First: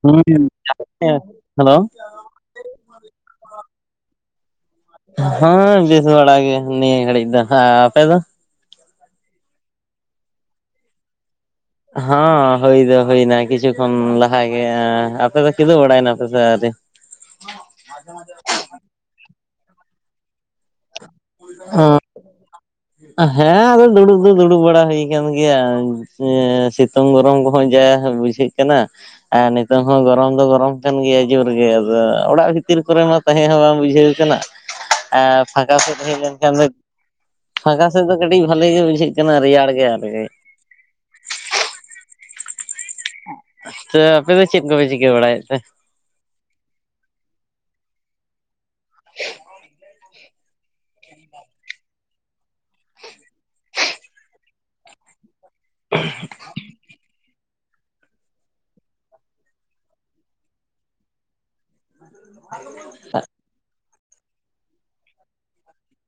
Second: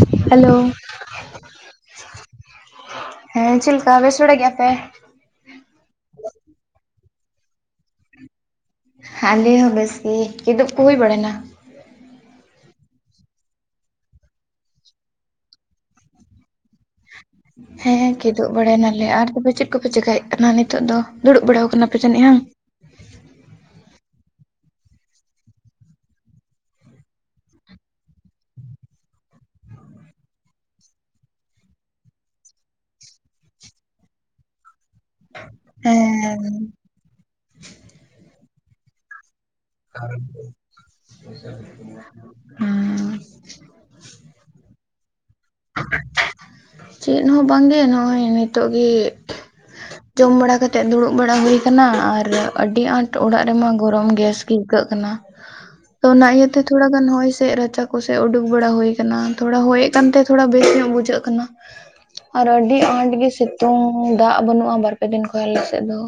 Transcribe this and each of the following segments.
ᱦᱩᱸ hello hello [inaudible] ᱦᱮᱸ ᱪᱮᱫ ᱞᱮᱠᱟ ᱵᱮᱥ ᱵᱟᱲᱟ ᱜᱮᱭᱟ ᱯᱮ? ᱦᱳᱸᱻ ᱵᱮᱥ ᱵᱟᱲᱟ ᱜᱮ ᱱᱤᱭᱟᱹ ᱜᱷᱟᱹᱲᱤᱡ ᱫᱚ ᱟ ᱟᱯᱮ ᱫᱚ? ᱦᱟᱞᱮ ᱦᱚᱸ ᱵᱮᱥ ᱜᱮ, ᱠᱤᱫᱩᱵ ᱠᱚ ᱦᱩᱭ ᱵᱟᱲᱟᱭᱱᱟ? ᱦᱚᱸᱻ ᱦᱩᱭ ᱫᱚ ᱦᱩᱭᱱᱟ ᱠᱤᱪᱷᱩ ᱠᱷᱚᱱ ᱞᱟᱦᱟ ᱜᱮ ᱮᱸ ᱟᱯᱮ ᱫᱚ ᱠᱤᱫᱩᱵ ᱵᱟᱲᱟᱭᱮᱱᱟ ᱯᱮ ᱥᱮ ᱟᱣᱨᱤ? ᱦᱮᱸ ᱦᱮᱸ ᱠᱤᱫᱩᱵ ᱵᱟᱲᱟᱭ ᱱᱟᱞᱮ ᱟᱨ ᱛᱚᱵᱮ ᱪᱮᱫ ᱠᱚᱯᱮ ᱪᱮᱠᱟᱭᱮᱫ ᱠᱟᱱᱟ ᱱᱤᱛᱳᱜ ᱫᱚ? ᱫᱩᱲᱩᱵ ᱵᱟᱲᱟᱣ ᱠᱟᱱᱟ ᱯᱮ ᱡᱟᱱᱤᱡ ᱣᱟᱝ? ᱦᱮᱸᱻ ᱟᱫᱚ ᱫᱩᱲᱩᱵ ᱫᱚ ᱫᱩᱲᱩᱵ ᱵᱟᱲᱟ ᱦᱩᱭ ᱟᱠᱟᱱ ᱜᱮᱭᱟ ᱡᱮ ᱥᱤ- -ᱛᱩᱝ ᱜᱚᱨᱚᱢ ᱠᱚᱦᱚᱸ ᱡᱟ ᱵᱩᱡᱷᱟᱹᱜ ᱠᱟᱱᱟ᱾ ᱟ ᱱᱤᱛᱚᱝ ᱦᱚᱸ ᱜᱚᱨᱚᱢ ᱫᱚ ᱜᱚᱨᱚᱢ ᱠᱟᱱ ᱜᱮᱭᱟ ᱡᱳᱨᱜᱮ ᱟᱫᱚ ᱚᱲᱟᱜ ᱵᱷᱤᱛᱤᱨ ᱠᱚᱨᱮ ᱢᱟ- -ᱛᱟᱦᱮᱸ ᱦᱚᱸ ᱵᱟᱝ ᱵᱩᱡᱷᱟᱹᱣ ᱠᱟᱱᱟ, ᱟ ᱯᱷᱟᱠᱟ ᱥᱮᱫ ᱦᱮᱡ ᱞᱮᱱᱠᱷᱟᱱ ᱦᱮᱸ ᱫᱚ- -ᱯᱷᱟᱠᱟ ᱥᱮᱫ ᱫᱚ ᱠᱟᱹᱴᱤᱡ ᱵᱷᱟᱞᱤ ᱜᱮ ᱵᱩᱡᱷᱟᱹᱜ ᱠᱟᱱᱟ ᱨᱮᱭᱟᱲ - ᱦᱮᱸ [inaudible] ᱛᱚ ᱟᱯᱮ ᱫᱚ ᱪᱮᱫ ᱠᱚᱯᱮ ᱪᱤᱠᱟᱹ ᱵᱟᱲᱟᱭᱮᱫ ᱛᱮ? ᱪᱮᱫ ᱦᱚᱸ ᱵᱟᱝᱜᱮ ᱱᱚᱜᱼᱚᱭ ᱱᱤᱛᱳᱜ ᱜᱮ- ᱡᱚᱢ ᱵᱟᱲᱟ ᱠᱟᱛᱮ ᱫᱩᱲᱩᱵ ᱵᱟᱲᱟ ᱦᱩᱭ ᱠᱟᱱᱟ ᱟᱨ ᱟᱹᱰᱤ ᱟᱸᱴ ᱚᱲᱟᱜ ᱨᱮᱢᱟ ᱜᱚᱨᱚᱢ ᱜᱮᱥ ᱜᱮ ᱟᱹᱭᱠᱟᱹᱜ ᱠᱟᱱᱟ᱾ [inaudible] ᱛᱚ ᱚᱱᱟ ᱤᱭᱟᱹᱛᱮ ᱛᱷᱚᱲᱟ ᱜᱟᱱ ᱦᱚᱭ ᱥᱮᱫ ᱨᱟᱪᱟ ᱠᱚᱥᱮᱫ ᱩᱰᱩᱠ ᱵᱟᱲᱟ ᱦᱩᱭ ᱠᱟᱱᱟ᱾ ᱛᱷᱚᱲᱟ ᱦᱚᱭᱮᱫ ᱠᱟᱱ ᱛᱮ ᱛᱷᱚᱲᱟ ᱵᱮᱥ ᱧᱚᱜ ᱵᱩᱡᱷᱟᱹᱜ ᱠᱟᱱᱟ ᱟᱨ ᱟᱹᱰᱤ ᱟᱸᱴ ᱜᱮ ᱥᱤᱛ ᱛᱩᱝ ᱫᱟᱜ ᱵᱟᱹᱱᱩᱜᱼᱟ, ᱵᱟᱨᱯᱮ ᱫᱤᱱ ᱠᱷᱚᱡ ᱟᱞᱮᱥᱮᱫ ᱫᱚ᱾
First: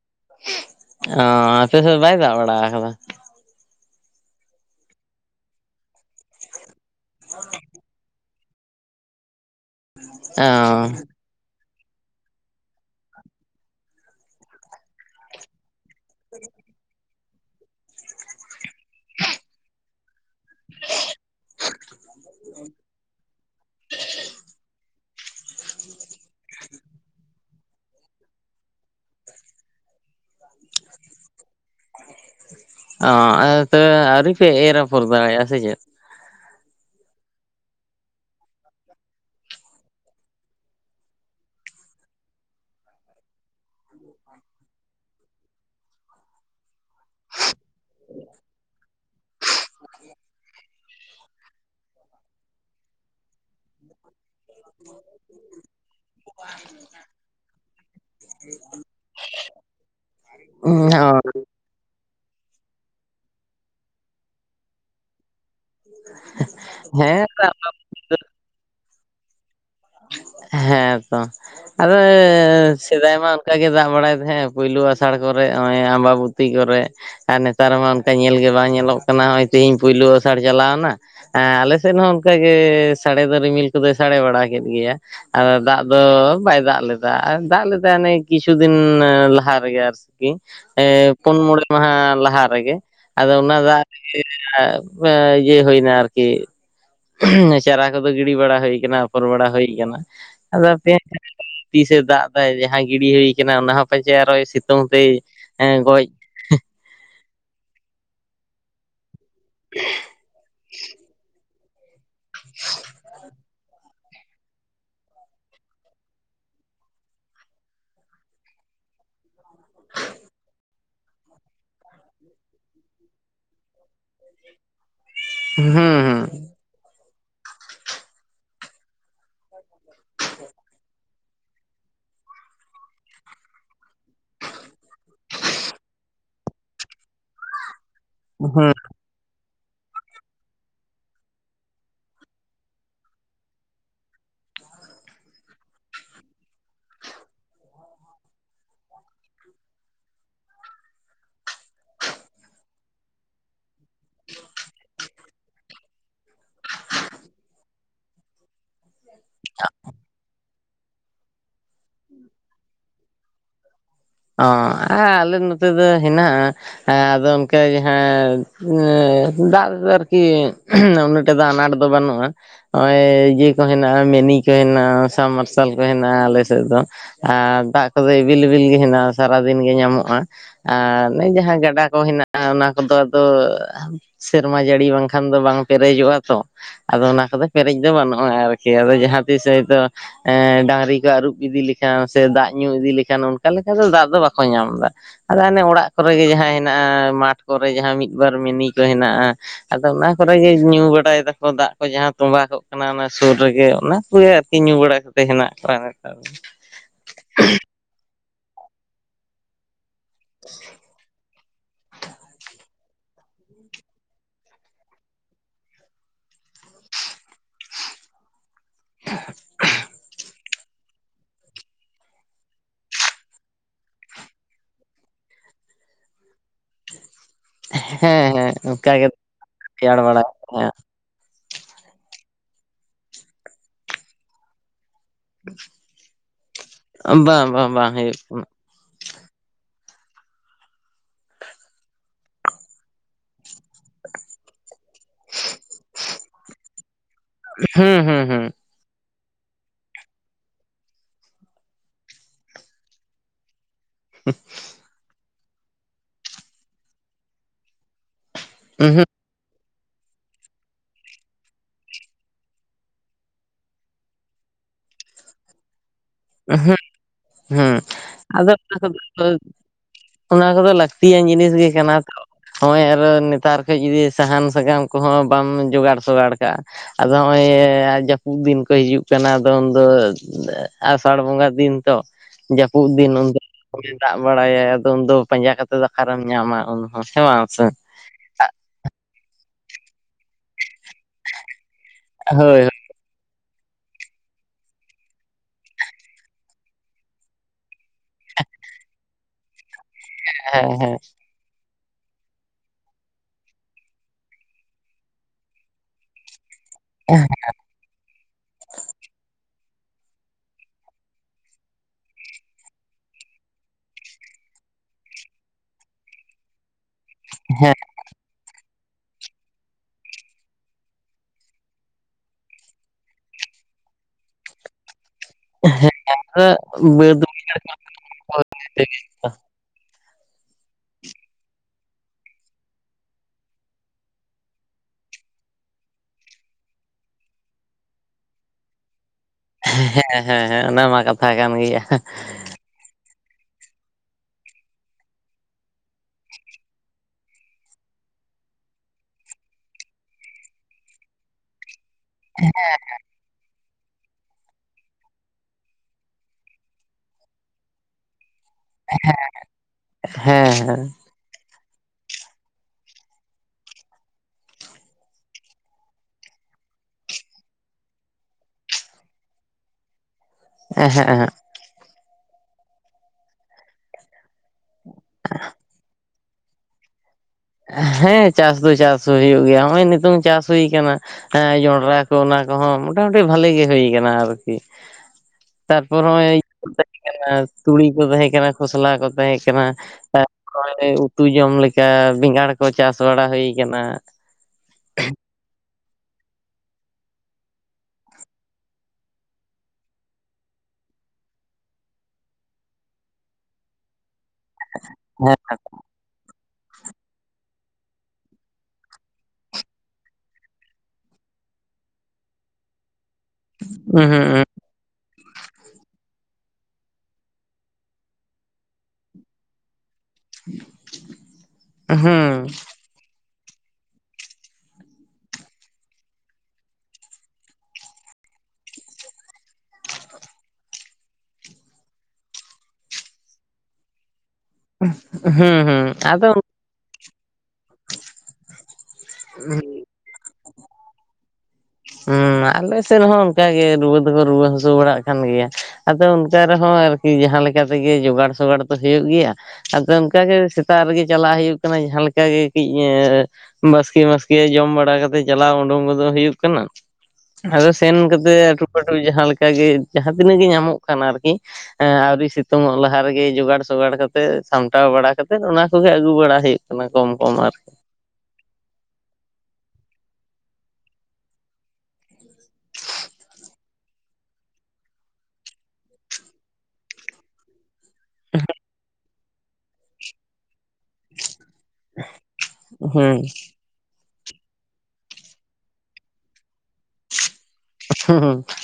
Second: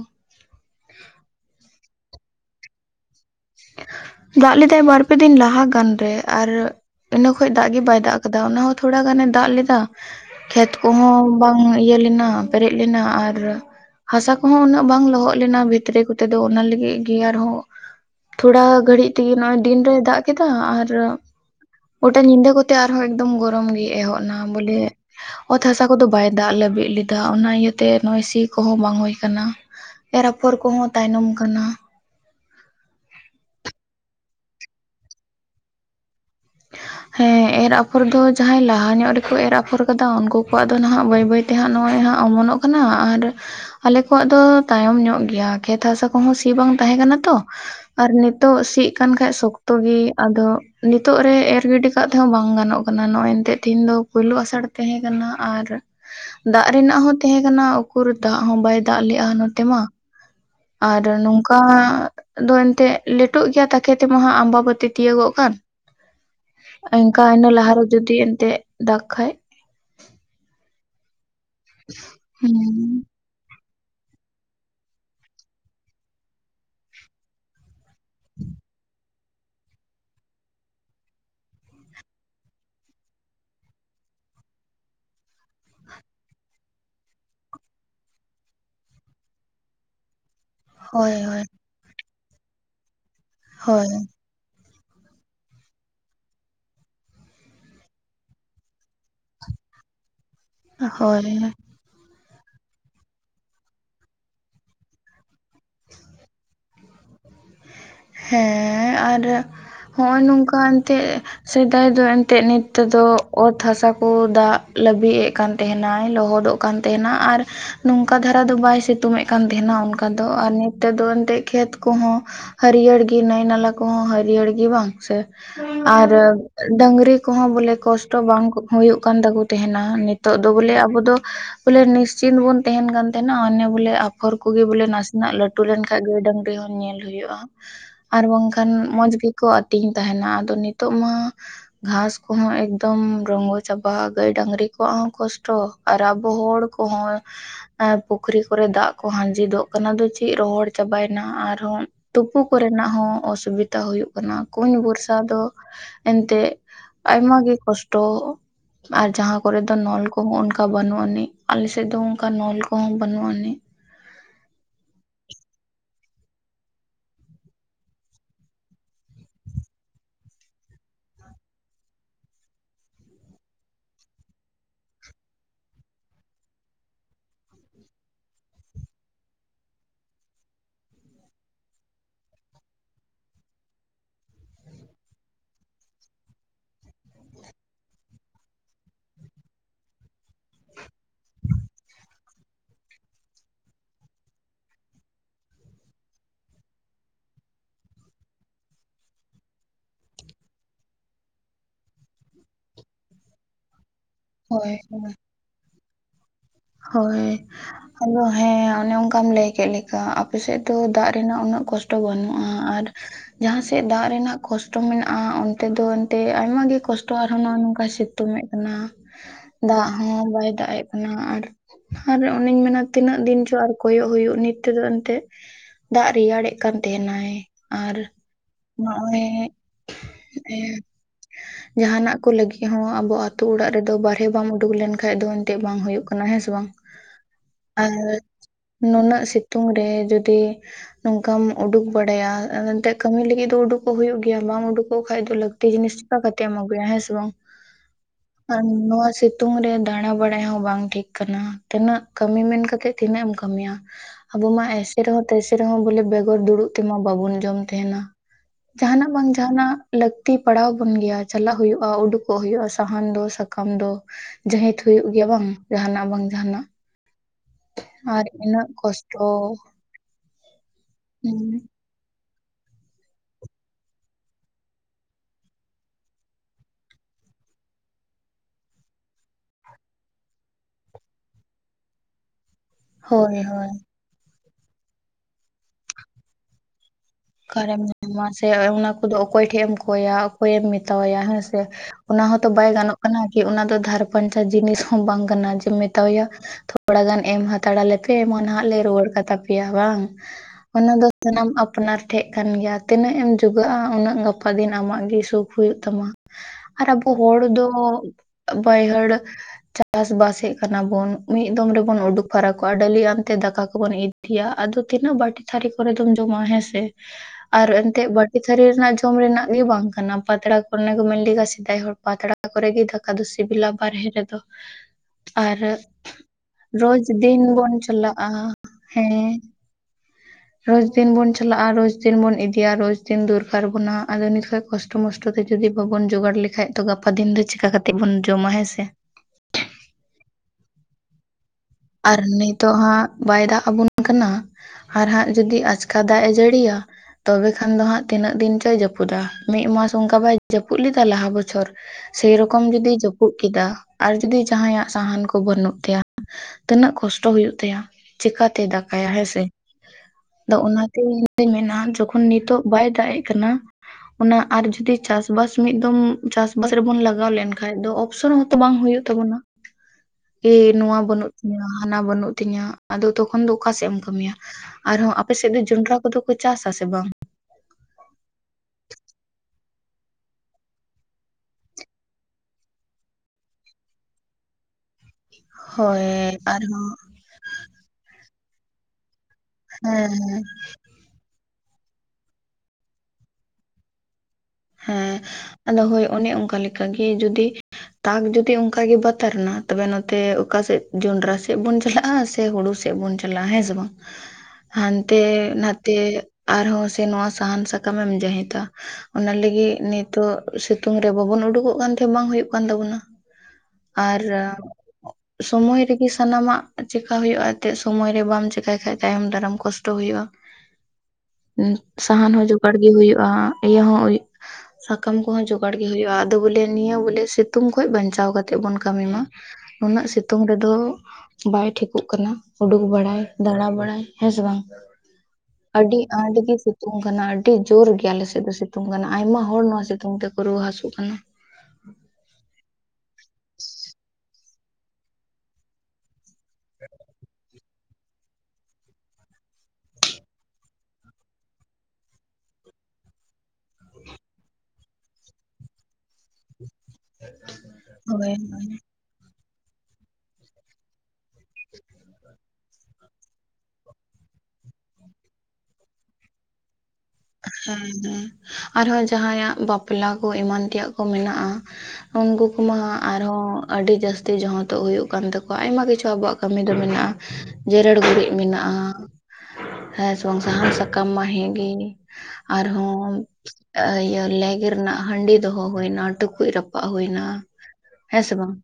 ᱚᱸ ᱟᱯᱮ ᱥᱮᱫ ᱵᱟᱭ ᱫᱟᱜ ᱵᱟᱲᱟ ᱟᱠᱟᱫᱟ? ᱫᱟᱜ ᱞᱮᱫᱟᱭ ᱵᱟᱨᱯᱮ ᱫᱤᱱ ᱞᱟᱦᱟ ᱜᱟᱱ ᱨᱮ ᱟᱨ ᱤᱱᱟᱹ ᱠᱷᱚᱡᱽ ᱫᱟᱜ ᱜᱮ ᱵᱟᱭ ᱫᱟᱜ ᱟᱠᱟᱫᱟ ᱚᱱᱟ ᱦᱚᱸ ᱛᱷᱚᱲᱟ ᱜᱟᱱᱮ ᱫᱟᱜ ᱞᱮᱫᱟ ᱚ ᱠᱷᱮᱛ ᱠᱚᱦᱚᱸ ᱵᱟᱝ ᱤᱭᱟᱹ ᱞᱮᱱᱟ ᱯᱮᱨᱮᱡ ᱞᱮᱱᱟ ᱟᱨ ᱦᱟᱥᱟ ᱠᱚᱦᱚᱸ ᱩᱱᱟᱹᱜ ᱵᱟᱝ ᱞᱚᱦᱚᱫ ᱞᱮᱱᱟ ᱵᱷᱤᱛᱨᱤ ᱠᱚᱛᱮ ᱫᱚ ᱚᱱᱟ ᱞᱟᱹᱜᱤᱫ ᱜᱮ ᱟᱨᱦᱚᱸ ᱛᱷᱚᱲᱟ ᱜᱷᱟᱹᱲᱤᱡ ᱛᱮᱜᱮ ᱱᱚᱜ-ᱚᱭ ᱫᱤᱱ ᱨᱮ ᱫᱟᱜ ᱠᱮᱫᱟ ᱟᱨ ᱜᱚᱴᱟ ᱧᱤᱫᱟᱹ ᱠᱚᱛᱮ ᱟᱨᱦᱚᱸ ᱮᱠᱫᱚᱢ ᱜᱚᱨᱚᱢ ᱜᱮ ᱮᱦᱚᱵ ᱱᱟ ᱵᱚᱞᱮ ᱚᱛ ᱦᱟᱥᱟ ᱠᱚᱫᱚ ᱵᱟᱭ ᱫᱟᱜ ᱞᱟᱹᱵᱤᱫ ᱞᱮᱫ ᱫᱟ ᱚᱱᱟ ᱤᱭᱟᱹᱛᱮ ᱱᱚᱜᱼᱚᱭ ᱥᱤ ᱠᱚᱦᱚᱸ ᱵᱟᱝ ᱦᱩᱭ ᱠᱟᱱᱟ, ᱮᱨ ᱟᱯᱷᱚᱨ ᱠᱚᱦᱚᱸ ᱛᱟᱭᱱᱚᱢ ᱠᱟᱱᱟ᱾ ᱚ ᱟᱫᱚ ᱛᱚᱵᱮ ᱟᱣᱨᱤ ᱯᱮ ᱮᱨ ᱟᱯᱷᱚᱨ ᱫᱟᱲᱮᱜ-ᱟ ᱥᱮ ᱪᱮᱫ? [unintelligible] ᱦᱮᱸ ᱮᱨ ᱟᱯᱷᱚᱨ ᱫᱚ ᱡᱟᱦᱟᱸᱭ ᱞᱟᱦᱟ ᱧᱚᱜ ᱨᱮᱠᱚ ᱮᱨ ᱟᱯᱷᱚᱨ ᱠᱟᱫᱟ ᱩᱱᱠᱩ ᱠᱚᱣᱟᱜ ᱫᱚ ᱱᱟᱦᱟᱜ ᱵᱟᱹᱭ ᱵᱟᱹᱭ ᱛᱮ ᱦᱟᱸᱜ ᱱᱚᱜᱼᱚᱭ ᱦᱟᱸᱜ ᱚᱢᱚᱱᱚᱜ ᱠᱟᱱᱟ ᱟᱨ ᱟᱞᱮ ᱠᱚᱣᱟᱜ ᱫᱚ ᱛᱟᱭᱚᱢ ᱧᱚᱜ ᱜᱮᱭᱟ ᱠᱷᱮᱛ ᱦᱟᱥᱟ ᱠᱚᱦᱚᱸ ᱥᱤ ᱵᱟᱝ ᱛᱟᱦᱮᱸ ᱠᱟᱱᱟ ᱛᱚ᱾ ᱟᱨ ᱱᱤᱛᱳᱜ ᱥᱤᱜ ᱠᱟᱱ ᱠᱷᱟᱡᱽ ᱥᱚᱠᱛᱚ ᱜᱮ, ᱟᱫᱚ ᱱᱤᱛᱚᱜ ᱨᱮ ᱮᱨ ᱜᱤᱰᱤ ᱠᱟᱜ ᱛᱮᱦᱚᱸ ᱵᱟᱝ ᱜᱟᱱᱚᱜ ᱠᱟᱱᱟ᱾ ᱱᱚᱜᱚᱭ ᱮᱱᱛᱮ ᱛᱮᱦᱮᱧ ᱫᱚ ᱯᱳᱭᱞᱳ ᱟᱥ ᱥᱟᱲ ᱛᱟᱦᱮᱸ ᱠᱟᱱᱟ ᱟᱨ ᱫᱟᱜ ᱨᱮᱱᱟᱜ ᱦᱚᱸ ᱛᱟᱦᱮᱸᱠᱟᱱᱟ, ᱩᱠᱩᱨ ᱫᱟᱜ ᱦᱚᱸ ᱵᱟᱭ ᱫᱟᱜ ᱞᱮᱜᱼᱟ ᱱᱚᱛᱮ ᱢᱟ᱾ [inaudible] ᱵᱟᱝᱟ ᱫᱚ ᱮᱱᱛᱮ ᱞᱮᱴᱳᱜ ᱜᱮᱭᱟ ᱛᱟᱠᱮ ᱛᱮᱢᱟ ᱦᱟᱸᱜ ᱟᱢᱵᱚᱵᱚᱛᱤ ᱛᱤᱭᱩᱜᱚᱜ ᱠᱟᱱ᱾ ᱮᱝᱠᱷᱟ ᱦᱮᱸ ᱤᱱᱟᱹ ᱞᱟᱦᱟ ᱨᱮ ᱡᱩᱫᱤ ᱮᱱᱛᱮ ᱫᱟᱜ ᱠᱷᱟᱡᱽ᱾ ᱦᱮᱸᱛᱚ ᱟᱫᱚ ᱦᱩᱸ ᱥᱮᱫᱟᱭ ᱢᱟ ᱚᱱᱠᱟ ᱜᱮ ᱫᱟᱜ ᱵᱟᱲᱟᱭ ᱛᱟᱦᱮᱸᱜ ᱮᱸ ᱯᱩᱭᱞᱩ ᱟᱥᱟᱲ ᱠᱚᱨᱮ ᱱᱚᱜ ᱚᱭ ᱟᱢᱵᱟᱵᱩᱛᱤ ᱠᱚᱨᱮ᱾ ᱟᱨ ᱱᱮᱛᱟᱨ ᱢᱟ ᱚᱱᱠᱟ ᱧᱮᱞ ᱜᱮ ᱵᱟᱝ ᱧᱮᱞᱚᱜ ᱠᱟᱱᱟ, ᱱᱚᱜᱚᱭ ᱛᱮᱦᱤᱧ ᱯᱩᱭᱞᱳ ᱟᱥᱟᱲ ᱪᱟᱞᱟᱣ ᱮᱱᱟ᱾ ᱮᱸ ᱟᱞᱮ ᱥᱮᱫ ᱦᱚᱸ ᱚᱱᱠᱟᱜᱮ ᱥᱟᱰᱮ ᱫᱚ ᱨᱤᱢᱤᱞ ᱠᱚᱫᱚᱭ ᱥᱟᱰᱮ ᱵᱟᱲᱟ ᱠᱮᱫ ᱜᱮᱭᱟ᱾ ᱟᱫᱚ ᱫᱟᱜ ᱫᱚ ᱵᱟᱭ ᱫᱟᱜ ᱞᱮᱫᱟ ᱟ ᱫᱟᱜ ᱞᱮᱫᱟᱭ ᱚᱱᱮ ᱠᱤᱪᱷᱩ ᱫᱤᱱ ᱞᱟᱦᱟ ᱨᱮᱜᱮ ᱟᱨᱥ ᱠᱤ ᱦᱳᱭ ᱮᱸ ᱯᱩᱱ ᱦᱳᱭ ᱢᱚᱬᱮ ᱢᱟᱦᱟ ᱞᱟᱦᱟ ᱨᱮᱜᱮ, ᱟᱫᱚ ᱚᱱᱟ ᱫᱟᱜ ᱦᱳᱭ ᱨᱮᱜᱮ ᱟᱨ ᱤᱡᱟᱹ ᱦᱩᱭᱱᱟ ᱟᱨᱠᱤ ᱪᱟᱨᱟ ᱠᱚᱫᱚ ᱜᱤᱰᱤ ᱵᱟᱲᱟ ᱦᱩᱭ ᱠᱟᱱᱟ᱾ ᱯᱚᱨ ᱵᱟᱲᱟ ᱦᱩᱭ ᱠᱟᱱᱟ ᱟᱫᱚ ᱛᱮᱦᱮᱧ ᱦᱳᱭ [unintelligible] ᱛᱤᱥᱮ ᱫᱟᱜ ᱫᱟᱭ? ᱡᱟᱦᱟᱸ ᱜᱤᱰᱤ ᱦᱩᱭ ᱠᱟᱱᱟ ᱚᱱᱟ ᱦᱚᱸ ᱯᱟᱪᱮ ᱟᱨᱚᱭ ᱥᱤᱛᱩᱝ ᱛᱮᱭ ᱜᱚᱡ᱾ ᱦᱮᱸ ᱟᱨ ᱦᱚᱜᱼᱚᱭ ᱱᱚᱝᱠᱟ ᱮᱱᱛᱮᱜ ᱥᱮᱫᱟᱭ ᱫᱚ ᱮᱱ ᱛᱮᱜ ᱱᱤᱛ ᱛᱮᱫᱚ ᱚᱛ ᱦᱟᱥᱟ ᱠᱚ ᱫᱟᱜ ᱞᱟᱹᱵᱤᱜ ᱮᱜ ᱠᱟᱱ ᱛᱟᱦᱮᱸᱱᱟᱭ ᱞᱚᱦᱚᱫᱚᱜ ᱠᱟᱱ ᱛᱟᱦᱮᱸᱱᱟ ᱟᱨ ᱱᱚᱝᱠᱟ ᱫᱷᱟᱨᱟ ᱫᱚ ᱵᱟᱭ ᱥᱤᱛᱩᱝ ᱮᱫ ᱠᱟᱱ ᱛᱟᱦᱮᱸᱱᱟ ᱚᱱᱠᱟ ᱫᱚ ᱟᱨ ᱱᱤᱛ ᱛᱮᱫᱚ ᱮᱱᱛᱮᱜ ᱠᱷᱮᱛ ᱠᱚᱦᱚᱸ ᱦᱟᱹᱨᱭᱟᱹᱲ ᱜᱮ ᱱᱟᱹᱭ ᱱᱟᱞᱟ ᱠᱚᱦᱚᱸ ᱦᱟᱹᱨᱭᱟᱹᱲ ᱜᱮ ᱵᱟᱝ ᱥᱮ? ᱦᱩᱸ ᱟᱨ ᱰᱟᱹᱝᱨᱤ ᱠᱚᱦᱚᱸ ᱵᱚᱞᱮ ᱠᱚᱥᱴᱚ ᱵᱟᱝ ᱦᱩᱭᱩᱜ ᱠᱟᱱ ᱛᱟᱠᱚ ᱛᱟᱦᱮᱸᱱᱟ ᱱᱤᱛᱚᱜ ᱫᱚ ᱵᱚᱞᱮ ᱟᱵᱚ ᱫᱚ ᱵᱚᱞᱮ ᱱᱤᱥᱪᱤᱱ ᱵᱚᱱ ᱛᱟᱦᱮᱸᱱ ᱠᱟᱱ ᱛᱟᱦᱮᱸᱱᱟ, ᱚᱱᱮ ᱵᱚᱞᱮ ᱟᱯᱷᱚᱨ ᱠᱚᱜᱮ ᱵᱚᱞᱮ ᱱᱟᱥᱮᱱᱟᱜ ᱞᱟᱹᱴᱩ ᱞᱮᱱᱠᱷᱟᱡᱽ ᱜᱟᱹᱭ ᱰᱟᱝᱨᱤ ᱦᱚᱸ ᱧᱮᱞ ᱦᱩᱭᱩᱜᱼᱟ ᱟᱨ ᱦᱩᱸ ᱵᱟᱝᱠᱷᱟᱱ ᱦᱩᱸ ᱢᱚᱸᱡᱽ ᱜᱮᱠᱚ ᱟᱹᱛᱤᱧ ᱛᱟᱦᱮᱸᱱᱟ᱾ ᱟᱫᱚ ᱱᱤᱛᱚᱜ ᱢᱟ ᱜᱷᱟᱥ ᱠᱚᱦᱚᱸ ᱮᱠᱫᱚᱢ ᱨᱚᱸᱜᱚ ᱪᱟᱵᱟᱜᱼᱟ, ᱜᱟᱹᱭ ᱰᱟᱝᱨᱤ ᱠᱚᱣᱟᱜ ᱦᱚᱸ ᱠᱚᱥᱴᱚ᱾ ᱟᱨ ᱟᱵᱚ ᱦᱚᱲ ᱠᱚᱦᱚᱸ ᱮᱸ ᱯᱩᱠᱷᱨᱤ ᱠᱚᱨᱮ ᱫᱟᱜ ᱠᱚᱦᱚᱸ ᱟᱸᱡᱮᱫᱚᱜ ᱠᱟᱱᱟ ᱪᱮᱫ ᱨᱚᱦᱚᱲ ᱪᱟᱵᱟᱭᱱᱟ ᱟᱨᱦᱚᱸ ᱛᱩᱯᱩ ᱠᱚᱨᱮᱱᱟᱜ ᱦᱚᱸ ᱚᱥᱩᱵᱤᱫᱷᱟ ᱦᱩᱭᱩᱜ ᱠᱟᱱᱟ ᱠᱩᱧ ᱵᱚᱨᱥᱟ ᱫᱚ ᱮᱱᱛᱮᱜ ᱟᱭᱢᱟ ᱜᱮ ᱠᱚᱥᱴᱚ᱾ ᱟᱨ ᱡᱟᱦᱟᱸ ᱠᱚᱨᱮ ᱫᱚ ᱱᱚᱞ ᱠᱚᱦᱚᱸ ᱚᱱᱠᱟ ᱵᱟᱹᱱᱩᱜ ᱟᱹᱱᱤᱡᱽ᱾ ᱟᱞᱮ ᱥᱮᱫ ᱫᱚ ᱚᱱᱠᱟ ᱱᱚᱞ ᱠᱚᱦᱚᱸ ᱵᱟᱹᱱᱩᱜ ᱟᱹᱱᱤᱡᱽ᱾ ᱚ ᱦᱮᱸ ᱟᱞᱮ ᱱᱚᱛᱮ ᱫᱚ ᱦᱮᱱᱟᱜᱼᱟ᱾ ᱦᱮᱸ ᱟᱫᱚ ᱚᱱᱠᱟ ᱜᱮᱦᱟᱸ ᱫᱟᱜᱽ ᱨᱮ ᱟᱨᱠᱤ ᱩᱱᱟᱹᱜ ᱴᱟᱜ ᱫᱚ ᱟᱱᱟᱴ ᱫᱚ ᱵᱟᱹᱱᱩᱜᱼᱟ᱾ ᱱᱚᱜᱼᱚᱭ ᱤᱭᱟᱹ ᱠᱚ ᱦᱮᱱᱟᱜᱼᱟ ᱢᱤᱱᱤ ᱠᱚ ᱦᱮᱱᱟᱜᱼᱟ ᱥᱟᱵᱽᱢᱟᱨᱥᱟᱞ ᱠᱚ ᱦᱮᱱᱟᱜᱼᱟ ᱟᱞᱮ ᱥᱮᱫ ᱫᱚ᱾ ᱟᱨ ᱫᱟᱜᱽ ᱠᱚᱫᱚ ᱮᱵᱮᱞᱮᱵᱮᱞ ᱜᱮ ᱦᱮᱱᱟᱜᱼᱟ ᱥᱟᱨᱟᱫᱤᱱ ᱜᱮ ᱧᱟᱢᱚᱜᱼᱟ᱾ ᱟᱨ ᱚᱱ ᱡᱟᱦᱟᱸ ᱜᱟᱰᱟ ᱠᱚ ᱦᱮᱱᱟᱜᱼᱟ ᱚᱱᱟ ᱠᱚᱫᱚ ᱟᱫᱚ ᱥᱮᱨᱢᱟ ᱡᱟᱹᱲᱤ ᱵᱟᱝ ᱠᱷᱟᱱ ᱫᱚ ᱵᱟᱝ ᱯᱮᱨᱮᱡᱚᱜᱼᱟ ᱛᱚ ᱟᱫᱚ ᱚᱱᱟ ᱠᱚᱫᱚ ᱯᱮᱨᱮᱡᱽ ᱫᱚ ᱵᱟᱹᱱᱩᱜᱼᱟ ᱟᱨᱠᱤ ᱟᱫᱚ ᱡᱟᱦᱟᱸ ᱛᱤᱥ ᱦᱚᱭᱛᱳ ᱮᱸ ᱰᱟᱝᱨᱤ ᱠᱚ ᱟᱹᱨᱩᱵᱽ ᱤᱫᱤ ᱞᱮᱠᱷᱟᱱ ᱥᱮ ᱫᱟᱜᱽ ᱧᱩ ᱤᱫᱤ ᱞᱮᱠᱷᱟᱱ ᱚᱱᱠᱟ ᱞᱮ ᱠᱟ ᱫᱚ ᱫᱟᱜᱽ ᱫᱚ ᱵᱟᱠᱚ ᱧᱟᱢ ᱫᱟ᱾ ᱟᱫᱚ ᱚᱱᱮ ᱚᱲᱟᱜ ᱠᱚᱨᱮ ᱜᱮ ᱡᱟᱦᱟᱸ ᱦᱮᱱᱟᱜᱼᱟ ᱢᱟᱴᱷ ᱠᱚᱨᱮ ᱡᱟᱦᱟᱸ ᱢᱤᱫ ᱵᱟᱨ ᱢᱤᱱᱤ ᱠᱚ ᱦᱮᱱᱟᱜᱼᱟ᱾ ᱟᱫᱚ ᱚᱱᱟ ᱠᱚᱨᱮᱜᱮ ᱧᱩ ᱵᱟᱲᱟᱭ ᱫᱟᱠᱚ ᱫᱟᱜᱽ ᱠᱚ ᱡᱟᱦᱟᱸ ᱛᱚᱸᱵᱟ ᱠᱚᱜ ᱠᱟᱱᱟ ᱚᱱᱟ ᱥᱩᱨ ᱨᱮᱜᱮ ᱚᱱᱟ [unintelligible] ᱟᱨᱠᱤ ᱧᱩ ᱦᱳᱭ ᱵᱟᱲᱟ ᱦᱳᱭ ᱠᱟᱛᱮ ᱦᱮᱱᱟᱜ ᱠᱚᱣᱟ ᱱᱮᱛᱟᱨ ᱫᱚ ᱦᱳᱭ ᱟᱫᱚ ᱦᱮᱸ ᱚᱱᱮ ᱚᱱᱠᱟᱢ ᱞᱟᱹᱭ ᱠᱮᱫ ᱞᱮᱠ ᱟ ᱟᱯᱮᱥᱮᱫ ᱫᱚ ᱫᱟᱜᱽ ᱨᱮᱱᱟᱜ ᱩᱱᱟᱹᱜ ᱠᱚᱥᱴᱚ ᱵᱟᱹᱱᱩᱜᱼᱟ ᱟᱨ ᱡᱟᱦᱟᱸᱥᱮᱫ ᱫᱟᱜᱽ ᱨᱮᱱᱟᱜ ᱠᱚᱥᱴᱚ ᱢᱮᱱᱟᱜᱼᱟ ᱚᱱᱛᱮ ᱫᱚ ᱮᱱᱛᱮ ᱟᱭᱢᱟ ᱜᱮ ᱠᱚᱥ ᱴᱚ ᱟᱨᱦᱚᱸ ᱱᱚᱜᱼᱚᱭ ᱱᱚᱝᱠᱟ ᱥᱤᱛᱩᱝ ᱮᱫ ᱠᱟᱱᱟ ᱫᱟᱜᱽ ᱦᱚᱸ ᱵᱟᱭ ᱫᱟᱜᱽ ᱮᱫ ᱠᱟᱱᱟ ᱟᱨ ᱟᱨ ᱚᱱᱮᱧ ᱢᱮᱱᱟ ᱛᱤᱱᱟᱹᱜ ᱫᱤᱱ ᱪᱚ ᱟᱨ ᱠᱚᱭᱚᱜ ᱦᱩᱭᱩᱜ ᱱᱤᱛ ᱛᱮᱫᱚ ᱮᱱᱛᱮᱜ ᱫᱟᱜᱽ ᱨᱮᱭᱟᱲᱮᱫ ᱠᱟᱱ ᱛᱟᱦᱮᱱᱟᱭ᱾ ᱟᱨ ᱦᱮᱸ ᱦᱮᱸ ᱚᱱᱠᱟ ᱜᱮ ᱱᱚᱜᱼᱚᱭ [unintelligible] ᱵᱟᱲᱟ [unintelligible] ᱡᱟᱦᱟᱸᱱᱟᱜ ᱠᱚ ᱞᱟᱹᱜᱤᱫ ᱦᱚᱸ ᱟᱵᱚ ᱟᱹᱛᱩ ᱚᱲᱟᱜ ᱨᱮᱫᱚ ᱵᱟᱨᱦᱮ ᱵᱟᱢ ᱩᱰᱩᱠ ᱞᱮᱱᱠᱷᱟᱡ ᱫᱚ ᱚᱱᱛᱮ ᱵᱟᱝ ᱦᱩᱭᱩᱜ ᱠᱟᱱᱟ ᱦᱮᱸ ᱥᱮ ᱵᱟᱝ ᱵᱟᱝ ᱵᱟᱝ ᱟᱨ ᱵᱟᱝ ᱦᱩᱭᱩᱜ ᱠᱟᱱᱟ ᱱᱩᱱᱟᱹᱜ ᱥᱤᱛᱩᱝ ᱨᱮ ᱡᱩᱫᱤ ᱱᱚᱝᱠᱟᱢ ᱩᱰᱩᱠ ᱵᱟᱲᱟᱭᱟ ᱮᱱᱛᱮ ᱠᱟᱹᱢᱤ ᱞᱟᱹᱜᱤᱫ ᱫᱚ ᱩᱰᱩᱠᱚᱜ ᱦᱩᱭᱩᱜ ᱜᱮᱭᱟ ᱵᱟᱝ ᱩᱰᱩᱠ ᱠᱚ ᱠᱷᱟᱡᱽ ᱫᱚ ᱞᱟᱹᱠᱛᱤ ᱡᱤᱱᱤᱥ ᱪᱤᱠᱟᱹ ᱠᱟᱛᱮ ᱮᱢ ᱟᱹᱜᱩᱭᱟ ᱦᱮᱸ ᱥᱮ ᱵᱟᱝ ᱦᱩᱸ ᱦᱩᱸ ᱦᱩᱸ ᱟᱨ ᱱᱚᱣᱟ ᱥᱤ ᱥᱤᱛᱩᱝ ᱨᱮ ᱫᱟᱬᱟ ᱵᱟᱲᱟᱭ ᱦᱚᱸ ᱵᱟᱝ ᱴᱷᱤᱠ ᱠᱟᱱᱟ, ᱛᱤᱱᱟᱹᱜ ᱠᱟᱹᱢᱤ ᱢᱮᱱ ᱠᱟᱛᱮ ᱛᱤᱱᱟᱹᱜ ᱮᱢ ᱠᱟᱹᱢᱤᱭᱟ ᱾ ᱟᱵᱚ ᱢᱟ ᱮᱥᱮ ᱨᱮᱦᱚᱸ ᱛᱮᱭᱥᱮ ᱨᱮᱦᱚᱸ ᱵᱚᱞᱮ ᱵᱮᱜᱚᱨ ᱫᱩᱲᱩᱵ ᱛᱮᱢᱟ ᱵᱟᱵᱚᱱ ᱡᱚᱢ ᱛᱟᱦᱮᱱᱟ ᱾ ᱦᱩᱸ ᱡᱟᱦᱟᱸᱱᱟᱜ ᱵᱟᱝ ᱡᱟᱦᱟᱸᱱᱟᱜ ᱞᱟᱹᱠᱛᱤ ᱯᱟᱲᱟᱣᱵᱚᱱ ᱜᱮᱭᱟ ᱪᱟᱞᱟᱜ ᱦᱩᱭᱩᱜᱼᱟ ᱩᱰᱩᱠᱚᱜ ᱦᱩᱭᱩᱜᱼᱟ ᱥᱟᱦᱟᱱ ᱫᱚ ᱥᱟᱠᱟᱢ ᱫᱚ ᱡᱤᱭᱦᱮᱫ ᱦᱩᱭᱩᱜ ᱜᱮᱭᱟ ᱵᱟᱝ ᱡᱟᱦᱟᱸᱱᱟᱜ ᱵᱟᱝ ᱦᱩᱸ ᱡᱟᱦᱟᱸᱱᱟᱜ ᱾ ᱦᱩᱸ ᱟᱫᱚ ᱠᱚᱥᱴᱚ [unintelligible] ᱚᱱᱟ ᱠᱚᱫᱚ ᱞᱟᱹᱠᱛᱤᱭᱟᱱ ᱡᱤᱱᱤᱥ ᱜᱮ ᱠᱟᱱᱟ ᱛᱚ ᱦᱚᱸᱜᱼᱚᱭ ᱟᱨ ᱱᱮᱛᱟᱨ ᱠᱟᱹᱡᱽ ᱡᱩᱫᱤ ᱥᱟᱦᱟᱱ ᱥᱟᱠᱟᱢ ᱠᱚᱦᱚᱸ ᱵᱟᱢ ᱡᱚᱜᱟᱲ ᱥᱚᱜᱟᱲ ᱠᱟᱜ ᱟᱫᱚ ᱱᱚᱜᱼᱚᱭ ᱡᱟᱹᱯᱩᱫ ᱫᱤᱱ ᱠᱚ ᱦᱤᱡᱩᱜ ᱠᱟᱱᱟ ᱟᱫᱚ ᱩᱱᱫᱚ ᱟᱥᱟᱲ ᱵᱚᱸᱜᱟ ᱫᱤᱱ ᱛᱚ ᱡᱟᱹᱯᱩᱫ ᱫᱤᱱ ᱩᱱᱫᱚ ᱦᱳᱭ ᱦᱳᱭ ᱫᱟᱜᱽ ᱵᱟᱲᱟᱭᱟ ᱟᱫᱚ ᱩᱱᱫᱚ ᱯᱟᱸᱡᱟ ᱠᱟᱛᱮ ᱚᱠᱟᱨᱮᱢ ᱧᱟᱢᱟ ᱩᱱ [unintelligible] ᱵᱟᱝ ᱥᱮ ᱾ ᱢᱟᱥᱮ ᱚᱱᱟ ᱠᱚᱫᱚ ᱚᱠᱚᱭ ᱴᱷᱮᱡ ᱮᱢ ᱠᱚᱭᱟ ᱚᱠᱚᱭ ᱮᱢ ᱢᱮᱛᱟᱣᱟᱭᱟ ᱦᱮᱸ ᱥᱮ ᱚᱱᱟ ᱦᱚᱸ ᱛᱚ ᱦᱳᱭ ᱵᱟᱭ ᱦᱳᱭ ᱜᱟᱱᱚᱜ ᱠᱟᱱᱟ ᱠᱤ ᱚᱱᱟ ᱫᱚ ᱫᱷᱟᱨ ᱯᱟᱸᱧᱪᱟ ᱡᱤᱱᱤᱥ ᱦᱚᱸ ᱵᱟᱝ ᱠᱟᱱᱟ, ᱡᱮᱢ ᱢᱮᱛᱟᱣᱭᱟ ᱛᱷᱚᱲᱟ ᱜᱟᱱ ᱮᱢ ᱦᱟᱛᱟᱲᱟ ᱯᱮ ᱮᱢᱚᱱ ᱱᱟᱦᱟᱸᱜ ᱞᱮ ᱨᱩᱣᱟᱹᱲ ᱠᱟ ᱛᱟᱯᱮᱭᱟ ᱵᱟᱝ, ᱦᱮᱸ ᱚᱱᱟ ᱦᱮᱸ ᱫᱚ ᱥᱟᱱᱟᱢ ᱟᱯᱱᱟᱨ ᱴᱷᱮᱡ ᱠᱟᱱ ᱜᱮᱭᱟ ᱛᱤᱱᱟᱹᱜ ᱮᱢ ᱡᱩᱜᱟᱜᱼᱟ ᱩᱱᱟᱹᱜ ᱜᱟᱯᱟ ᱫᱤᱱ ᱟᱢᱟᱜ ᱜᱮ ᱥᱩᱠ ᱦᱩᱭᱩᱜ ᱛᱟᱢᱟ ᱾ ᱟᱨ ᱟᱵᱚ ᱦᱚᱲ ᱫᱚ ᱵᱟᱹᱭᱦᱟᱹᱲ [unintelligible] ᱪᱟᱥᱵᱟᱥᱤ ᱠᱟᱱᱟ ᱵᱚᱱ ᱢᱤᱫ ᱫᱚᱢ ᱨᱮᱵᱚᱱ ᱩᱰᱩᱠ ᱯᱷᱟᱨᱟᱠ ᱠᱚᱜᱼᱟ ᱰᱮᱹᱞᱤ ᱚᱱᱛᱮ ᱫᱟᱠᱟ ᱠᱚᱵᱚᱱ ᱤ ᱤᱭᱟ ᱟᱫᱚ ᱛᱤᱱᱟᱹᱜ ᱵᱟᱹᱴᱤ ᱛᱷᱟᱹᱨᱤ ᱠᱚᱨᱮ ᱫᱚᱢ ᱡᱚᱢᱟ ᱦᱮᱸ ᱥᱮ, ᱟᱨ ᱦᱮᱸ ᱮᱱᱛᱮ ᱛᱷᱟᱹᱨᱤ ᱨᱮᱱᱟᱜ ᱡᱚᱢ ᱨᱮᱱᱟᱜ ᱜᱮ ᱵᱟᱝ ᱠᱟᱱᱟ ᱯᱟᱛᱲᱟ ᱠᱚ ᱢᱮᱱ ᱞᱮᱠᱟ ᱥᱮᱫᱟᱭ ᱦᱚᱲ ᱯᱟᱛᱲᱟ ᱚᱱᱟ ᱠᱚᱨᱮ ᱜᱮ ᱫᱟᱠᱟ ᱫᱚ ᱥᱤᱵᱤᱞᱟ ᱵᱟᱨᱦᱮ ᱨᱮᱫᱚ ᱟᱨ ᱟᱫᱚ ᱨᱳᱡᱽ ᱵᱟᱹᱫᱽ ᱫᱤᱱ ᱵᱚᱱ ᱪᱟᱞᱟᱜᱼᱟ ᱵᱟᱹᱭᱦᱟᱹᱲ ᱦᱮᱸ ᱨᱳᱡᱽ ᱫᱤᱱ ᱵᱚᱱ ᱪᱟᱞᱟᱜᱼᱟ ᱨᱳᱡᱽ ᱫᱤᱱ ᱵᱚᱱ ᱤᱫᱤᱭᱟ ᱨᱳᱡᱽ ᱫᱤᱱ ᱫᱚᱨᱠᱟᱨ ᱵᱚᱱᱟ, ᱟᱫᱚ ᱱᱤᱛᱚᱜ ᱠᱷᱚᱡ ᱠᱚᱥᱴᱚ ᱢᱚᱥᱴᱚ ᱛᱮ ᱡᱩᱫᱤ ᱵᱟᱵᱚᱱ ᱡᱳᱜᱟᱲ ᱞᱮᱠᱟᱱ ᱛᱚ ᱜᱟᱯᱟ ᱫᱤᱱ ᱨᱮ ᱪᱤᱠᱟ ᱠᱟᱛᱮ ᱵᱚᱱ ᱡᱚᱢᱟ ᱦᱮᱸ ᱥᱮ ᱾ ᱦᱮᱸ ᱦᱮᱸ ᱦᱮᱸ ᱚᱱᱟᱢᱟ ᱠᱟᱛᱷᱟ ᱠᱟᱱ ᱜᱮᱭᱟ ᱾ ᱟᱨ ᱱᱤᱛᱚᱜ ᱦᱟᱸᱜ ᱵᱟᱭ ᱫᱟᱜ ᱟᱵᱚᱱ ᱠᱟᱱᱟ ᱾ ᱟᱨ ᱦᱟᱸᱜ ᱡᱩᱫᱤ ᱟᱪᱠᱟ ᱫᱟᱜ ᱮ ᱡᱟᱹᱲᱤᱭᱟ, ᱛᱚᱵᱮ ᱠᱷᱟᱱ ᱫᱚ ᱦᱟᱸᱜ ᱛᱤᱱᱟᱹᱜ ᱫᱤᱱ ᱪᱚᱭ ᱡᱟᱹᱯᱩᱫᱟ ᱾ ᱢᱤᱫ ᱢᱟᱥ ᱚᱱᱠᱟ ᱵᱟᱭ ᱡᱟᱹᱯᱩᱫ ᱞᱮᱫᱟ ᱞᱟᱦᱟ ᱵᱚᱪᱷᱚᱨ, ᱥᱮᱨᱚᱠᱚᱢ ᱡᱩᱫᱤ ᱡᱟᱹᱯᱩᱫ ᱠᱮᱫᱟ ᱟᱨ ᱡᱩᱫᱤ ᱡᱟᱸᱦᱟᱭᱟᱜ ᱥᱟᱦᱟᱱ ᱠᱚ ᱵᱟᱹᱱᱩᱜ ᱛᱟᱭᱟ ᱾ ᱛᱤᱱᱟᱹᱜ ᱠᱚᱥᱴᱚ ᱦᱩᱭᱩᱜ ᱛᱟᱭᱟ ᱪᱮᱠᱟᱛᱮᱭ ᱫᱟᱠᱟᱭᱟ? ᱦᱮᱸᱥᱮ ᱟᱫᱚ ᱦᱮᱸ ᱚᱱᱟᱛᱮᱼᱼ ᱢᱮᱱᱟ ᱡᱚᱠᱷᱚᱱ ᱱᱤᱛᱚᱜ ᱵᱟᱭ ᱫᱟᱜ ᱮᱜ ᱠᱟᱱᱟ ᱾ ᱚᱱᱟ ᱟᱨ ᱡᱩᱫᱤ ᱪᱟᱥᱵᱟᱥ ᱢᱤᱫ ᱫᱚᱢ ᱪᱟᱥᱵᱟᱥ ᱨᱮᱵᱚᱱ ᱞᱟᱜᱟᱣ ᱞᱮᱱᱠᱷᱟᱱ ᱫᱚ ᱚᱯᱥᱚᱱ ᱦᱚᱸ ᱵᱟᱝ ᱦᱩᱭᱩᱜ ᱛᱟᱵᱚᱱᱟ ᱾ ᱮ ᱦᱮᱸ ᱱᱚᱶᱟ ᱦᱮᱸ ᱵᱟᱹᱱᱩᱜ ᱛᱤᱧᱟᱹ ᱦᱟᱱᱟ ᱵᱟᱹᱱᱩᱜ ᱛᱤᱧᱟᱹ, ᱟᱫᱚ ᱛᱚᱠᱷᱚᱱ ᱫᱚ ᱚᱠᱟ ᱥᱮᱫ ᱮᱢ ᱠᱟᱹᱢᱤᱭᱟ? ᱟᱨ ᱦᱚᱸ ᱟᱯᱮ ᱥᱮᱫ ᱫᱚ ᱡᱚᱸᱰᱨᱟ ᱠᱚᱫᱚ ᱠᱚ ᱪᱟᱥᱟ ᱥᱮ ᱵᱟᱝ? ᱦᱮᱸ ᱪᱟᱥ ᱫᱚ ᱪᱟᱥ ᱦᱚᱸ ᱦᱩᱭᱩᱜ ᱜᱮᱭᱟ ᱾ ᱱᱚᱜᱼᱚᱭ ᱱᱤᱛᱚᱝ ᱪᱟᱥ ᱦᱩᱭ ᱠᱟᱱᱟ ᱾ ᱦᱮᱸ ᱡᱚᱸᱰᱨᱟ ᱠᱚ ᱚᱱᱟ ᱠᱚᱦᱚᱸ ᱢᱚᱴᱟᱢᱩᱴᱤ ᱵᱷᱟᱞᱤ ᱜᱮ ᱦᱩᱭ ᱠᱟᱱᱟ ᱟᱨᱠᱤ ᱾ [inaudible] ᱛᱟᱨᱯᱚᱨ ᱦᱚᱸᱜᱼᱚᱭ ᱤᱭᱟᱹ ᱠᱚ ᱟᱨᱦᱚᱸ ᱛᱟᱦᱮᱸ ᱠᱟᱱᱟ, ᱛᱩᱲᱤ ᱠᱚ ᱛᱟᱦᱮᱸ ᱠᱟᱱᱟ, ᱠᱷᱚᱥᱞᱟ ᱠᱚ ᱛᱟᱦᱮᱸ ᱠᱟᱱᱟ ᱦᱮᱸ ᱾ ᱠᱟᱱᱟ ᱩᱛᱩ ᱡᱚᱢ ᱞᱮᱠᱟ ᱵᱮᱸᱜᱟᱲ ᱠᱚ ᱪᱟᱥ ᱵᱟᱲᱟ ᱦᱩᱭ ᱟᱠᱟᱱᱟ ᱾ ᱟᱫᱚ ᱦᱳᱭ ᱚᱱᱮ ᱚᱱᱠᱟ ᱞᱮᱠᱟ ᱜᱮ ᱡᱩᱫᱤ ᱛᱟᱠ ᱡᱩᱫᱤ ᱚᱱᱠᱟᱜᱮ ᱵᱟᱛᱟᱨᱱᱟ ᱛᱚᱵᱮ ᱱᱚᱛᱮ ᱚᱠᱟ ᱥᱮᱫ ᱡᱚᱸᱰᱨᱟ ᱥᱮᱫ ᱵᱚᱱ ᱪᱟᱞᱟᱜᱼᱟ ᱥᱮ ᱦᱩᱲᱩ ᱥᱮᱫ ᱵᱚᱱ ᱪᱟᱞᱟᱜᱼᱟ ᱾ ᱪᱟᱞᱟᱜ ᱦᱮᱸ ᱥᱮ ᱵᱟᱝ? ᱦᱟᱱᱛᱮ ᱦᱮᱸ ᱱᱷᱟᱛᱮ ᱟᱨᱦᱚᱸ ᱥᱮ ᱱᱚᱣᱟ ᱥᱟᱦᱟᱱ ᱥᱟᱠᱟᱢ ᱢᱮᱢ ᱡᱟᱹᱦᱤᱸᱛᱟ ᱾ ᱚᱱᱟ ᱞᱟᱹᱜᱤᱫ ᱱᱤᱛᱚᱜ ᱥᱤᱛᱩᱝ ᱨᱮ ᱵᱟᱵᱚᱱ ᱩᱰᱩᱠᱚᱜ ᱠᱟᱱ ᱛᱷᱮ ᱵᱟᱝ ᱦᱳᱭᱳᱜ ᱠᱟᱱ ᱛᱟᱵᱚᱱᱟ ᱦᱩᱸ ᱟᱨ ᱦᱩᱸ ᱥᱚᱢᱚᱭ ᱨᱮᱜᱮ ᱥᱟᱱᱟᱢᱟᱜ ᱪᱮᱠᱟ ᱦᱩᱭᱩᱜᱼᱟ ᱮᱱᱛᱮᱫ ᱥᱳᱢᱳ ᱨᱮ ᱵᱟᱢ ᱪᱮᱠᱟᱭ ᱠᱷᱟᱡ ᱛᱟᱭᱚᱢ ᱫᱟᱨᱟᱢ ᱠᱚᱥᱴᱚ ᱦᱩᱭᱩᱜᱼᱟ᱾ ᱥᱟᱦᱟᱱ ᱦᱩᱸ ᱦᱚᱸ ᱡᱚᱜᱟᱲ ᱜᱮ ᱦᱩᱭᱩᱜᱼᱟ ᱤᱭᱟᱹ ᱦᱚᱸ ᱥᱟᱠᱟᱢ ᱠᱚᱦᱚᱸ ᱡᱚᱜᱟᱲ ᱜᱮ ᱦᱩᱭᱩᱜᱼᱟ ᱟᱫᱚ ᱵᱚᱞᱮ ᱱᱤᱭᱟᱹ ᱵᱚᱞᱮ ᱥᱤᱛᱩᱝ ᱠᱷᱚᱱ ᱵᱟᱧᱪᱟᱣ ᱠᱟᱛᱮᱜ ᱵᱚᱱ ᱠᱟᱹᱢᱤ ᱢᱟ ᱱᱩᱱᱟᱹᱜ ᱥᱤᱛᱩᱝ ᱨᱮᱫᱚ ᱵᱟᱭ ᱴᱷᱤᱠᱚᱜ ᱠᱟᱱᱟ ᱩᱰᱩᱠ ᱵᱟᱲᱟᱭ ᱫᱟᱬᱟ ᱵᱟᱲᱟᱭ ᱦᱮᱸᱥᱮ ᱵᱟᱝ? ᱦᱩᱸ ᱦᱩᱸ ᱟᱹᱰᱤ ᱟᱫᱚ ᱟᱸᱴ ᱜᱮ ᱥᱤ ᱛᱩᱝ ᱠᱟᱱᱟ ᱟᱹᱰᱤ ᱡᱳᱨ ᱜᱮ ᱟᱞᱮᱥᱮᱫ ᱫᱚ ᱥᱤᱛᱩᱝ ᱠᱟᱱᱟ ᱟᱭᱢᱟ ᱦᱚᱲ ᱱᱚᱶᱟ ᱥᱤᱛᱩᱝ ᱛᱮᱠᱚ ᱨᱩᱣᱟᱹ ᱦᱟᱹᱥᱩᱜ ᱠᱟᱱᱟ ᱦᱮᱸ ᱟᱞᱮ ᱥᱮᱫ ᱦᱚᱸ ᱚᱱᱠᱟ ᱜᱮ ᱨᱩᱣᱟᱹ ᱫᱚᱠᱚ ᱨᱩᱣᱟᱹ ᱦᱟᱹᱥᱳ ᱵᱟᱲᱟᱜ ᱠᱟᱱ ᱜᱮᱭᱟ [inaudible] ᱟᱫᱚ ᱚᱱᱠᱟ ᱨᱮᱦᱚᱸ ᱟᱨᱠᱤ ᱡᱟᱦᱟᱸ ᱞᱮᱠᱟ ᱛᱮᱜᱮ ᱡᱚᱜᱟᱲ ᱥᱚᱜᱟᱲ ᱫᱚ ᱦᱩᱭᱩᱜ ᱜᱮᱭᱟ ᱟᱫᱚ ᱚᱱᱠᱟᱜᱮ ᱥᱮᱛᱟᱜ ᱨᱮᱜᱮ ᱪᱟᱞᱟᱜ ᱦᱩᱭᱩᱜ ᱠᱟᱱᱟ ᱡᱟᱦᱟᱸᱞᱮᱠᱟᱜᱮ ᱠᱟᱹᱡ ᱵᱟᱥ ᱵᱟᱥᱠᱮᱭᱟᱜ ᱡᱚᱢ ᱵᱟᱲᱟ ᱠᱟᱛᱮ ᱪᱟᱞᱟᱣ ᱳᱰᱳᱝ ᱜᱚ ᱫᱚᱜ ᱦᱩᱭᱩᱜ ᱠᱟᱱᱟ ᱟᱫᱚ ᱥᱮᱱ ᱠᱟᱛᱮ ᱦᱳᱭ ᱟ. ᱦᱳᱭ ᱴᱩ ᱯᱟᱴᱩ ᱡᱟᱦᱟᱸ ᱞᱮᱠᱟ ᱜᱮ ᱡᱟᱦᱟᱸ ᱛᱤᱱᱟᱹᱜ ᱜᱮ ᱧᱟᱢᱚᱜ ᱠᱟᱱᱟ ᱟᱨᱠᱤ ᱟᱹᱣᱨᱤ ᱥᱤᱛᱩᱝᱚᱜ ᱞᱟᱦᱟ ᱨᱮᱜᱮ ᱡᱚᱜᱟᱲ ᱥᱚᱜᱟᱲ ᱠᱟᱛᱮᱜ ᱥᱟᱢᱴᱟᱣ ᱵᱟᱲᱟ ᱠᱟᱛᱮᱜ ᱚᱱᱟ ᱠᱚᱜᱮ ᱟᱹᱜᱩ ᱵᱟᱲᱟ ᱦᱩᱭᱩᱜ ᱠᱟᱱᱟ ᱠᱚᱢ ᱠᱚᱢ ᱟᱨᱠᱤ ᱦᱩᱸ ᱦᱩᱸ ᱟᱨᱦᱚᱸ ᱡᱟᱦᱟᱸᱭᱟᱜ ᱵᱟᱯᱞᱟ ᱠᱚ ᱮᱢᱟᱱ ᱛᱮᱭᱟᱜ ᱠᱚ ᱢᱮᱱᱟᱜᱼᱟᱸ ᱩᱱᱠᱩ ᱠᱚᱢᱟ ᱟᱨᱦᱚᱸ ᱟᱹᱰᱤ ᱡᱟᱹᱥᱛᱤ ᱡᱚᱸᱦᱚᱸᱛᱚᱜ ᱦᱩᱭᱩᱜ ᱠᱟᱱ ᱛᱟᱠᱚᱣᱟ ᱟᱭᱢᱟ ᱠᱤᱪᱷᱩ ᱟᱵᱚᱣᱟᱜ ᱠᱟᱹᱢᱤ ᱫᱚ ᱢᱮᱱᱟᱜᱼᱟᱸ ᱡᱮᱨᱮᱲ ᱜᱩᱨᱤᱡ ᱢᱮᱱᱟᱜᱼᱟ ᱦᱮᱸ ᱥᱮ ᱵᱟᱝ ᱥᱟᱦᱟᱱ ᱥᱟᱠᱟᱢ ᱢᱟ ᱦᱮᱸᱜᱮ ᱟᱨᱦᱚᱸ ᱦᱩᱸ ᱤᱭᱟᱹ ᱞᱟᱹᱜᱽ ᱨᱮᱱᱟᱜ ᱦᱟᱸᱰᱤ ᱫᱚᱦᱚ ᱦᱩᱭᱱᱟ ᱴᱩᱠᱩᱡ ᱨᱟᱯ ᱦᱩᱭᱱᱟ ᱦᱮᱸ ᱥᱮ ᱦᱩᱸ ᱵᱟᱝ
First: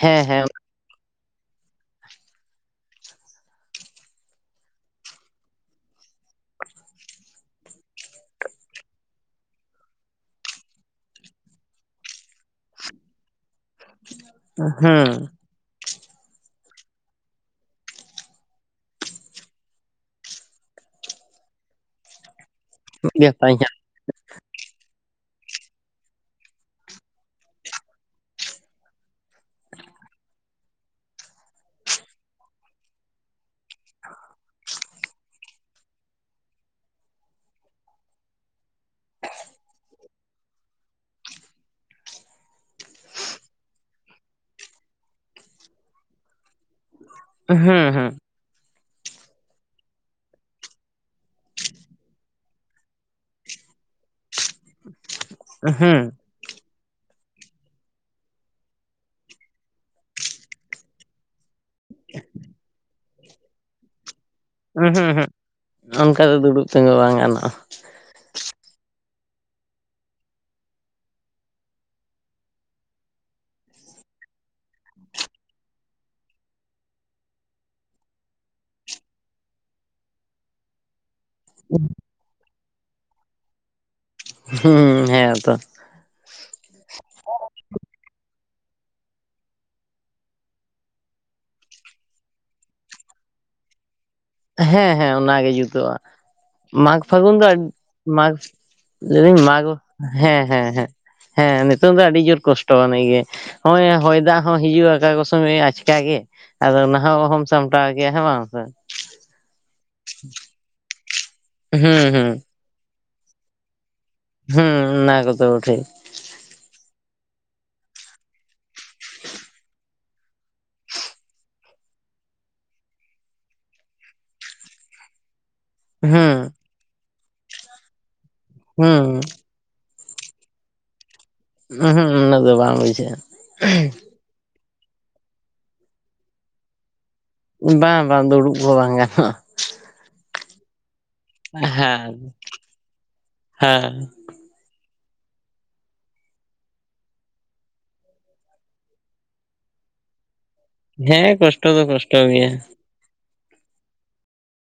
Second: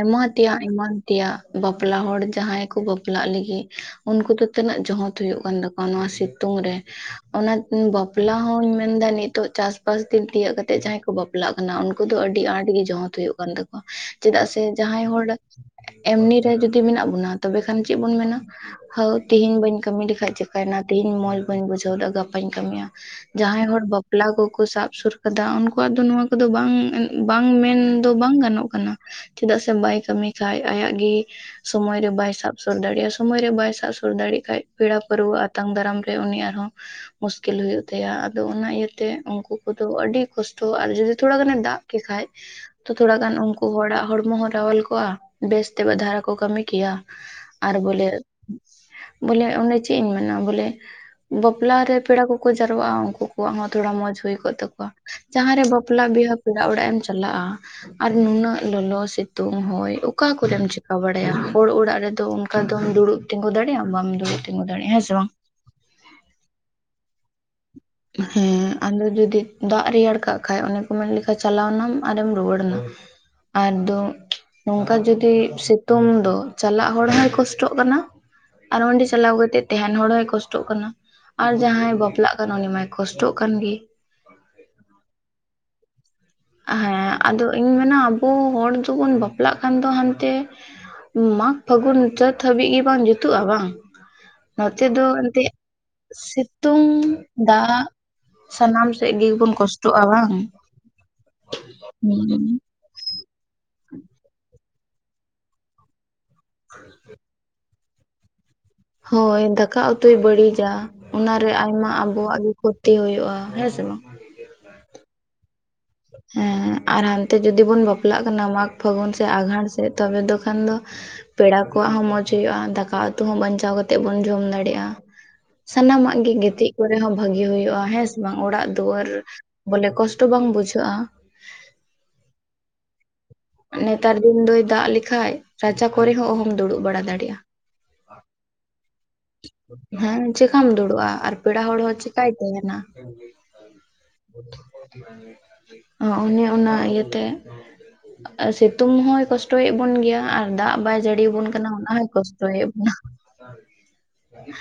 ᱦᱮᱸ ᱦᱮᱸ ᱛᱮᱭᱟᱜ ᱟᱭᱢᱟ ᱛᱮᱭᱟᱜ ᱵᱟᱯᱞᱟ ᱦᱚᱲ ᱡᱟᱦᱟᱸᱭ ᱠᱚ ᱵᱟᱯᱞᱟᱜ ᱞᱟᱹᱜᱤᱫ ᱩᱱᱠᱩ ᱫᱚ ᱛᱤᱱᱟᱹᱜ ᱡᱚᱸᱦᱚᱸᱛ ᱦᱩᱭᱩᱜ ᱠᱟᱱ ᱛᱟᱠᱚᱣᱟ ᱱᱚᱣᱟ ᱥᱤᱛᱩᱝ ᱨᱮ ᱚᱱᱟ ᱵᱟᱯᱞᱟ ᱦᱚᱸᱧ ᱢᱮᱱᱫᱟ ᱱᱤᱛᱚᱜ ᱪᱟᱥ ᱵᱟᱥ ᱫᱤᱱ ᱛᱤᱭᱟᱹᱜ ᱠᱟᱛᱮᱜ ᱡᱟᱦᱟᱸᱭ ᱠᱚ ᱵᱟᱯᱞᱟᱜ ᱠᱟᱱᱟ ᱩᱱᱠᱩ ᱫᱚ ᱟᱹᱰᱤ ᱟᱸᱴ ᱜᱮ ᱡᱚᱸᱦᱚᱸᱛ ᱦᱩᱭᱩᱜ ᱠᱟᱱ ᱛᱟᱠᱚᱣᱟ ᱪᱮᱫᱟᱜ ᱥᱮ ᱡᱟᱦᱟᱸᱭ ᱦᱩᱸ ᱦᱚᱲ ᱮᱢᱱᱤ ᱨᱮ ᱡᱩᱫᱤ ᱢᱮᱱᱟᱜ ᱵᱚᱱᱟ, ᱛᱚᱵᱮ ᱠᱷᱟᱱ ᱪᱮᱫ ᱵᱚᱱ ᱢᱮᱱᱟ? ᱦᱟᱹᱣ ᱛᱤᱦᱤᱧ ᱵᱟᱹᱧ ᱠᱟᱹᱢᱤ ᱞᱮᱠᱷᱟᱡ ᱪᱤᱠᱟᱭᱱᱟ ᱛᱮᱦᱤᱧ ᱢᱚᱸᱡᱽ ᱵᱟᱹᱧ ᱵᱩᱡᱷᱟᱹᱣᱮᱫᱟ ᱜᱟᱯ ᱵᱟᱧ ᱠᱟᱹᱢᱤᱭᱟ ᱢᱤᱫ ᱜᱮᱯᱟᱧ ᱡᱟᱦᱟᱸᱭ ᱦᱚᱲ ᱵᱟ ᱯᱞᱟ ᱠᱚᱠᱚ ᱥᱟᱵ ᱥᱩᱨ ᱠᱟᱫᱟ ᱩᱱᱠᱩᱣᱟᱜ ᱫᱚ ᱱᱚᱣᱟ ᱠᱚᱫᱚ ᱵᱟᱝ ᱵᱟᱝ ᱢᱮᱱ ᱫᱚ ᱵᱟᱝ ᱜᱟᱱᱚᱜ ᱠᱟᱱᱟ᱾ ᱪᱮᱫᱟᱜ ᱥᱮ ᱵᱟᱭ ᱠᱟᱹᱢᱤ ᱠᱷᱟᱡ ᱟᱭᱟᱜ ᱜᱤ ᱥᱚᱢᱚᱭ ᱨᱮ ᱵᱟᱭ ᱥᱟᱵ ᱥᱳᱨ ᱫᱟᱲᱮᱭᱟᱜᱼᱟ ᱥᱚᱢᱚᱭ ᱨᱮ ᱵᱟᱭ ᱥᱟᱵ ᱥᱳᱨ ᱫᱟᱲᱮᱭᱟᱜ ᱠᱷᱟᱱ ᱯᱮᱲᱟ ᱯᱟᱹᱨᱣᱟᱹ ᱟᱛᱟᱝ ᱫᱟᱨᱟᱢ ᱨᱮ ᱩᱱᱤ ᱟᱨᱦᱚᱸ ᱢᱩᱥᱠᱤᱞ ᱦᱩᱭᱩᱜ ᱛᱟᱭᱟ ᱟᱫᱚ ᱚᱱᱟ ᱤᱭᱟᱹᱛᱮ ᱩᱱᱠᱩ ᱠᱚᱫᱚ ᱟᱹᱰᱤ ᱠᱚᱥᱴᱚ ᱟᱨ ᱡᱩᱫᱤ ᱛᱷᱚᱲᱟ ᱜᱟᱱᱮ ᱫᱟᱜ ᱠᱮ ᱠᱷᱟᱡ ᱛᱚ ᱛᱷᱚᱲᱟ ᱜᱟᱱ ᱩᱱᱠᱩ ᱦᱚᱲᱟᱜ ᱦᱚᱲᱢᱚ ᱦᱚᱸ ᱨᱟᱣᱟᱞ ᱠᱚᱜᱼᱟ ᱵᱮᱥᱛᱮ ᱫᱷᱟᱨᱟ ᱠᱚ ᱠᱟᱹᱢᱤ ᱠᱮᱭᱟ ᱦᱟᱸᱜ ᱟᱨ ᱦᱩᱸ ᱵᱚᱞᱮ ᱦᱩᱸ ᱵᱚᱞᱮ ᱚᱸᱰᱮ ᱪᱮᱫ ᱤᱧ ᱢᱮᱱᱟ ᱵᱚᱞᱮ ᱵᱟᱯᱞᱟ ᱨᱮ ᱯᱮᱲᱟ ᱠᱚᱠᱚ ᱡᱟᱨᱣᱟ ᱩᱱᱠᱩ ᱠᱚᱣᱟᱜ ᱦᱚᱸ ᱛᱷᱚᱲᱟ ᱢᱚᱸᱡᱽ ᱦᱩᱭ ᱠᱚᱜ ᱛᱟᱠᱚᱣᱟ ᱡᱟᱸᱦᱟ ᱨᱮ ᱦᱩᱸ ᱵᱟᱯᱞᱟ ᱵᱤᱦᱟᱹ ᱠᱚ ᱯᱮᱲᱟ ᱚᱲᱟᱜ ᱮᱢ ᱪᱟᱞᱟᱜᱼᱟ ᱟᱨ ᱱᱩᱱᱟᱹᱜ ᱞᱚᱞᱚ ᱥᱤᱛᱩᱝ ᱦᱚᱭ ᱚᱠᱟ ᱠᱚᱨᱮᱢ ᱪᱤᱠᱟ ᱵᱟᱲᱟᱭᱟ ᱦᱚᱲ ᱚᱲᱟᱜ ᱨᱮᱫᱚ ᱚᱱᱠᱟ ᱫᱚᱢ ᱫᱩᱲᱩᱵ ᱛᱤᱸᱜᱩ ᱫᱟᱲᱮᱭᱟᱜᱼᱟᱢ ᱵᱟᱢ ᱫᱩᱲᱩᱵ ᱛᱤᱸᱜᱩ ᱫᱟᱲᱮᱭᱟᱜᱼᱟ ᱩᱸᱦᱩ ᱦᱮᱸ ᱥᱮ ᱩᱸᱦᱩᱜ ᱵᱟᱝ ᱚᱱᱠᱟ ᱫᱚ ᱫᱩᱲᱩᱵ ᱛᱤᱜᱩ ᱵᱟᱝ ᱜᱟᱱᱚᱜᱼᱟ ᱦᱮᱸ ᱟᱫᱚ ᱡᱩᱫᱤ ᱫᱟᱜ ᱨᱮᱭᱟᱲ ᱠᱟᱜ ᱠᱷᱟᱡ ᱚᱱᱮ ᱠᱚ ᱢᱮᱱ ᱞᱮᱠᱷᱟ ᱪᱟᱞᱟᱣᱱᱟᱢ ᱟᱨᱮᱢ ᱨᱩᱣᱟᱹᱲᱱᱟ ᱟᱫᱚ ᱱᱚᱝᱠᱟ ᱡᱩᱫᱤ ᱥᱤᱛᱩᱝ ᱫᱚ ᱪᱟᱞᱟᱜ ᱦᱚᱲ ᱦᱚᱭ ᱠᱚᱥᱴᱚᱜ ᱠᱟᱱᱟ ᱟᱨ ᱚᱸᱰᱮ ᱪᱟᱞᱟᱣ ᱠᱟᱛᱮ ᱛᱟᱦᱮᱱ ᱦᱚᱲ ᱦᱚᱸᱭ ᱠᱚᱥᱴᱚᱜ ᱠᱟᱱᱟ ᱟᱨ ᱡᱟᱦᱟᱸᱭ ᱵᱟᱯᱞᱟᱜ ᱠᱟᱱᱟ ᱠᱚᱥᱴᱚᱜ ᱠᱟᱱ ᱜᱤ ᱦᱩᱸ ᱦᱮᱸ ᱛᱚ ᱦᱮᱸ ᱟᱫᱚ ᱤᱧ ᱢᱮᱱᱟ ᱟᱵᱳ ᱦᱚᱲ ᱫᱚᱵᱚᱱ ᱵᱟᱯᱞᱟᱜ ᱠᱷᱟᱱ ᱫᱚ ᱦᱟᱱᱛᱮ ᱢᱟᱜᱽ ᱯᱷᱟᱹᱜᱩᱱ ᱪᱟᱹᱛ ᱦᱟᱹᱵᱤᱡ ᱜᱮ ᱵᱟᱝ ᱡᱩᱛᱩᱜᱼᱟ ᱵᱟᱝ ᱱᱚᱛᱮ ᱦᱮᱸ ᱫᱚ ᱦᱮᱸ ᱮᱱᱛᱮ ᱚᱱᱟᱜᱮ ᱡᱩᱛᱚᱜᱼᱟ ᱥᱤᱛᱩᱝ ᱢᱟᱜᱽ ᱯᱷᱟᱹᱜᱩᱱ ᱫᱚ ᱫᱟᱜ ᱢᱟᱜᱽ ᱥᱟᱱᱟᱢ ᱥᱮᱫ ᱞᱟᱹᱭᱫᱟᱹᱧ ᱜᱮᱵᱚᱱ ᱢᱟᱜᱽ ᱠᱚᱥᱴᱚᱜᱼᱟ ᱵᱟᱝ ᱦᱮᱸ ᱦᱮᱸ ᱦᱮᱸ ᱦᱮᱸ ᱱᱤᱛᱚᱝ ᱫᱚ ᱟᱹᱰᱤ ᱡᱳᱨ ᱠᱚᱥᱴ ᱴᱚ ᱱᱤᱭᱟᱹ ᱜᱮ ᱱᱚᱜᱼᱚᱭ ᱦᱚᱭ ᱫᱟᱜ ᱦᱚᱸ ᱦᱤᱡᱩᱜᱼᱟ ᱚᱠᱟ ᱠᱚ ᱥᱚᱢᱚᱭ ᱟᱪᱠᱟ ᱜᱮ ᱟᱫᱚ ᱱᱟᱦᱟᱜ ᱚᱦᱚᱢ ᱥᱟᱢᱴᱟᱣ ᱜᱮᱭᱟ ᱦᱮᱸ ᱵᱟᱝ ᱥᱮ ᱦᱳᱭ ᱫᱟᱠᱟ ᱩᱛᱩᱭ ᱵᱟᱹᱲᱤᱡᱟ ᱚᱱᱟᱨᱮ ᱟᱭᱢᱟ ᱦᱩᱸ ᱦᱩᱸ ᱟᱵᱚᱣᱟᱜ ᱜᱤ ᱠᱷᱚᱛᱤ ᱦᱩᱭᱩᱜᱼᱟ ᱦᱮᱸ ᱥᱮ ᱵᱟᱝ ᱦᱩᱸ ᱚᱱᱟ ᱠᱚᱫᱚ ᱴᱷᱤᱠ ᱦᱮᱸ ᱟᱨ ᱦᱟᱱᱛᱮ ᱡᱩᱫᱤ ᱵᱚᱱ ᱵᱟᱯᱞᱟᱜ ᱠᱟᱱᱟ ᱢᱟᱜᱽ ᱯᱷᱟᱹᱜᱩᱱ ᱥᱮᱜ ᱟᱸᱜᱷᱟᱬ ᱥᱮᱜ ᱛᱚᱵᱮ ᱫᱚ ᱠᱷᱟᱱ ᱫᱚ ᱯᱮᱲᱟ ᱠᱚᱣᱟᱜ ᱦᱚᱸ ᱢᱚᱡᱽ ᱦᱩᱭᱩᱜᱼᱟ ᱫᱟᱠᱟ ᱩᱛᱩ ᱦᱚᱸ ᱵᱟᱧᱪᱟᱣ ᱠᱟᱛᱮᱜ ᱵᱚᱱ ᱡᱚᱢ ᱫᱟᱲᱮᱜᱼᱟ ᱥᱟᱱᱟᱢᱟᱜ ᱜᱮ ᱦᱩᱸ ᱜᱤᱛᱤᱡ ᱠᱚᱨᱮ ᱦᱚᱸ ᱵᱷᱟᱹᱜᱤ ᱦᱩᱭᱩᱜᱼᱟ ᱦᱮᱸ ᱥᱮ ᱵᱟᱝ ᱚᱲᱟᱜ ᱦᱩᱸ ᱫᱩᱣᱟᱹᱨ ᱵᱚᱞᱮ ᱠᱚᱥᱴᱚ ᱵᱟᱝ ᱵᱩᱡᱷᱟᱹᱜᱼᱟ ᱩᱸᱼᱦᱩᱸᱜ ᱩᱱᱟ‍ᱹᱜ ᱫᱚ ᱵᱟᱝ ᱵᱩᱡᱷᱟᱹᱜᱼᱟ ᱱᱮᱛᱟᱨ ᱫᱤᱱ ᱫᱚᱭ ᱫᱟᱜ ᱞᱮᱠᱷᱟᱡ ᱨᱟᱪᱟ ᱠᱚᱨᱮ ᱦᱚᱸ ᱚᱦᱚᱢ ᱫᱩᱲᱩᱵ ᱵᱟᱲᱟ ᱫᱟᱲᱮᱭᱟᱜᱼᱟ ᱵᱟᱝ ᱵᱟᱝ ᱫᱩᱲᱩᱵ ᱠᱚ ᱵᱟᱝ ᱜᱟᱱᱚᱜᱼᱟ ᱦᱮᱸ ᱪᱮᱠᱟᱢ ᱫᱩᱲᱩᱵᱼᱟ ᱟᱨ ᱯᱮᱲᱟ ᱦᱚᱲ ᱦᱚᱸ ᱦᱮᱸ ᱪᱮᱠᱟᱭ ᱛᱟᱦᱮᱸᱱᱟ ᱦᱮᱸ ᱚ ᱚᱱᱤ ᱚᱱᱟ ᱤᱭᱟᱹᱛᱮ ᱟᱨ ᱥᱤᱛᱩᱝ ᱦᱚᱸᱭ ᱠᱚᱥᱴᱚᱭᱮᱫ ᱵᱚᱱ ᱜᱮᱭᱟ ᱟᱨ ᱫᱟᱜ ᱵᱟᱭ ᱡᱟᱹᱲᱤ ᱦᱮᱸ ᱟᱵᱚᱱ ᱠᱟᱱᱟ ᱠᱚᱥᱴᱚ ᱫᱚ ᱚᱱᱟ ᱦᱚᱸᱭ ᱠᱚᱥᱴᱚ ᱜᱮᱭᱟ ᱠᱚᱥᱴᱚᱭᱮᱫ ᱵᱚᱱᱟ [unintelligible]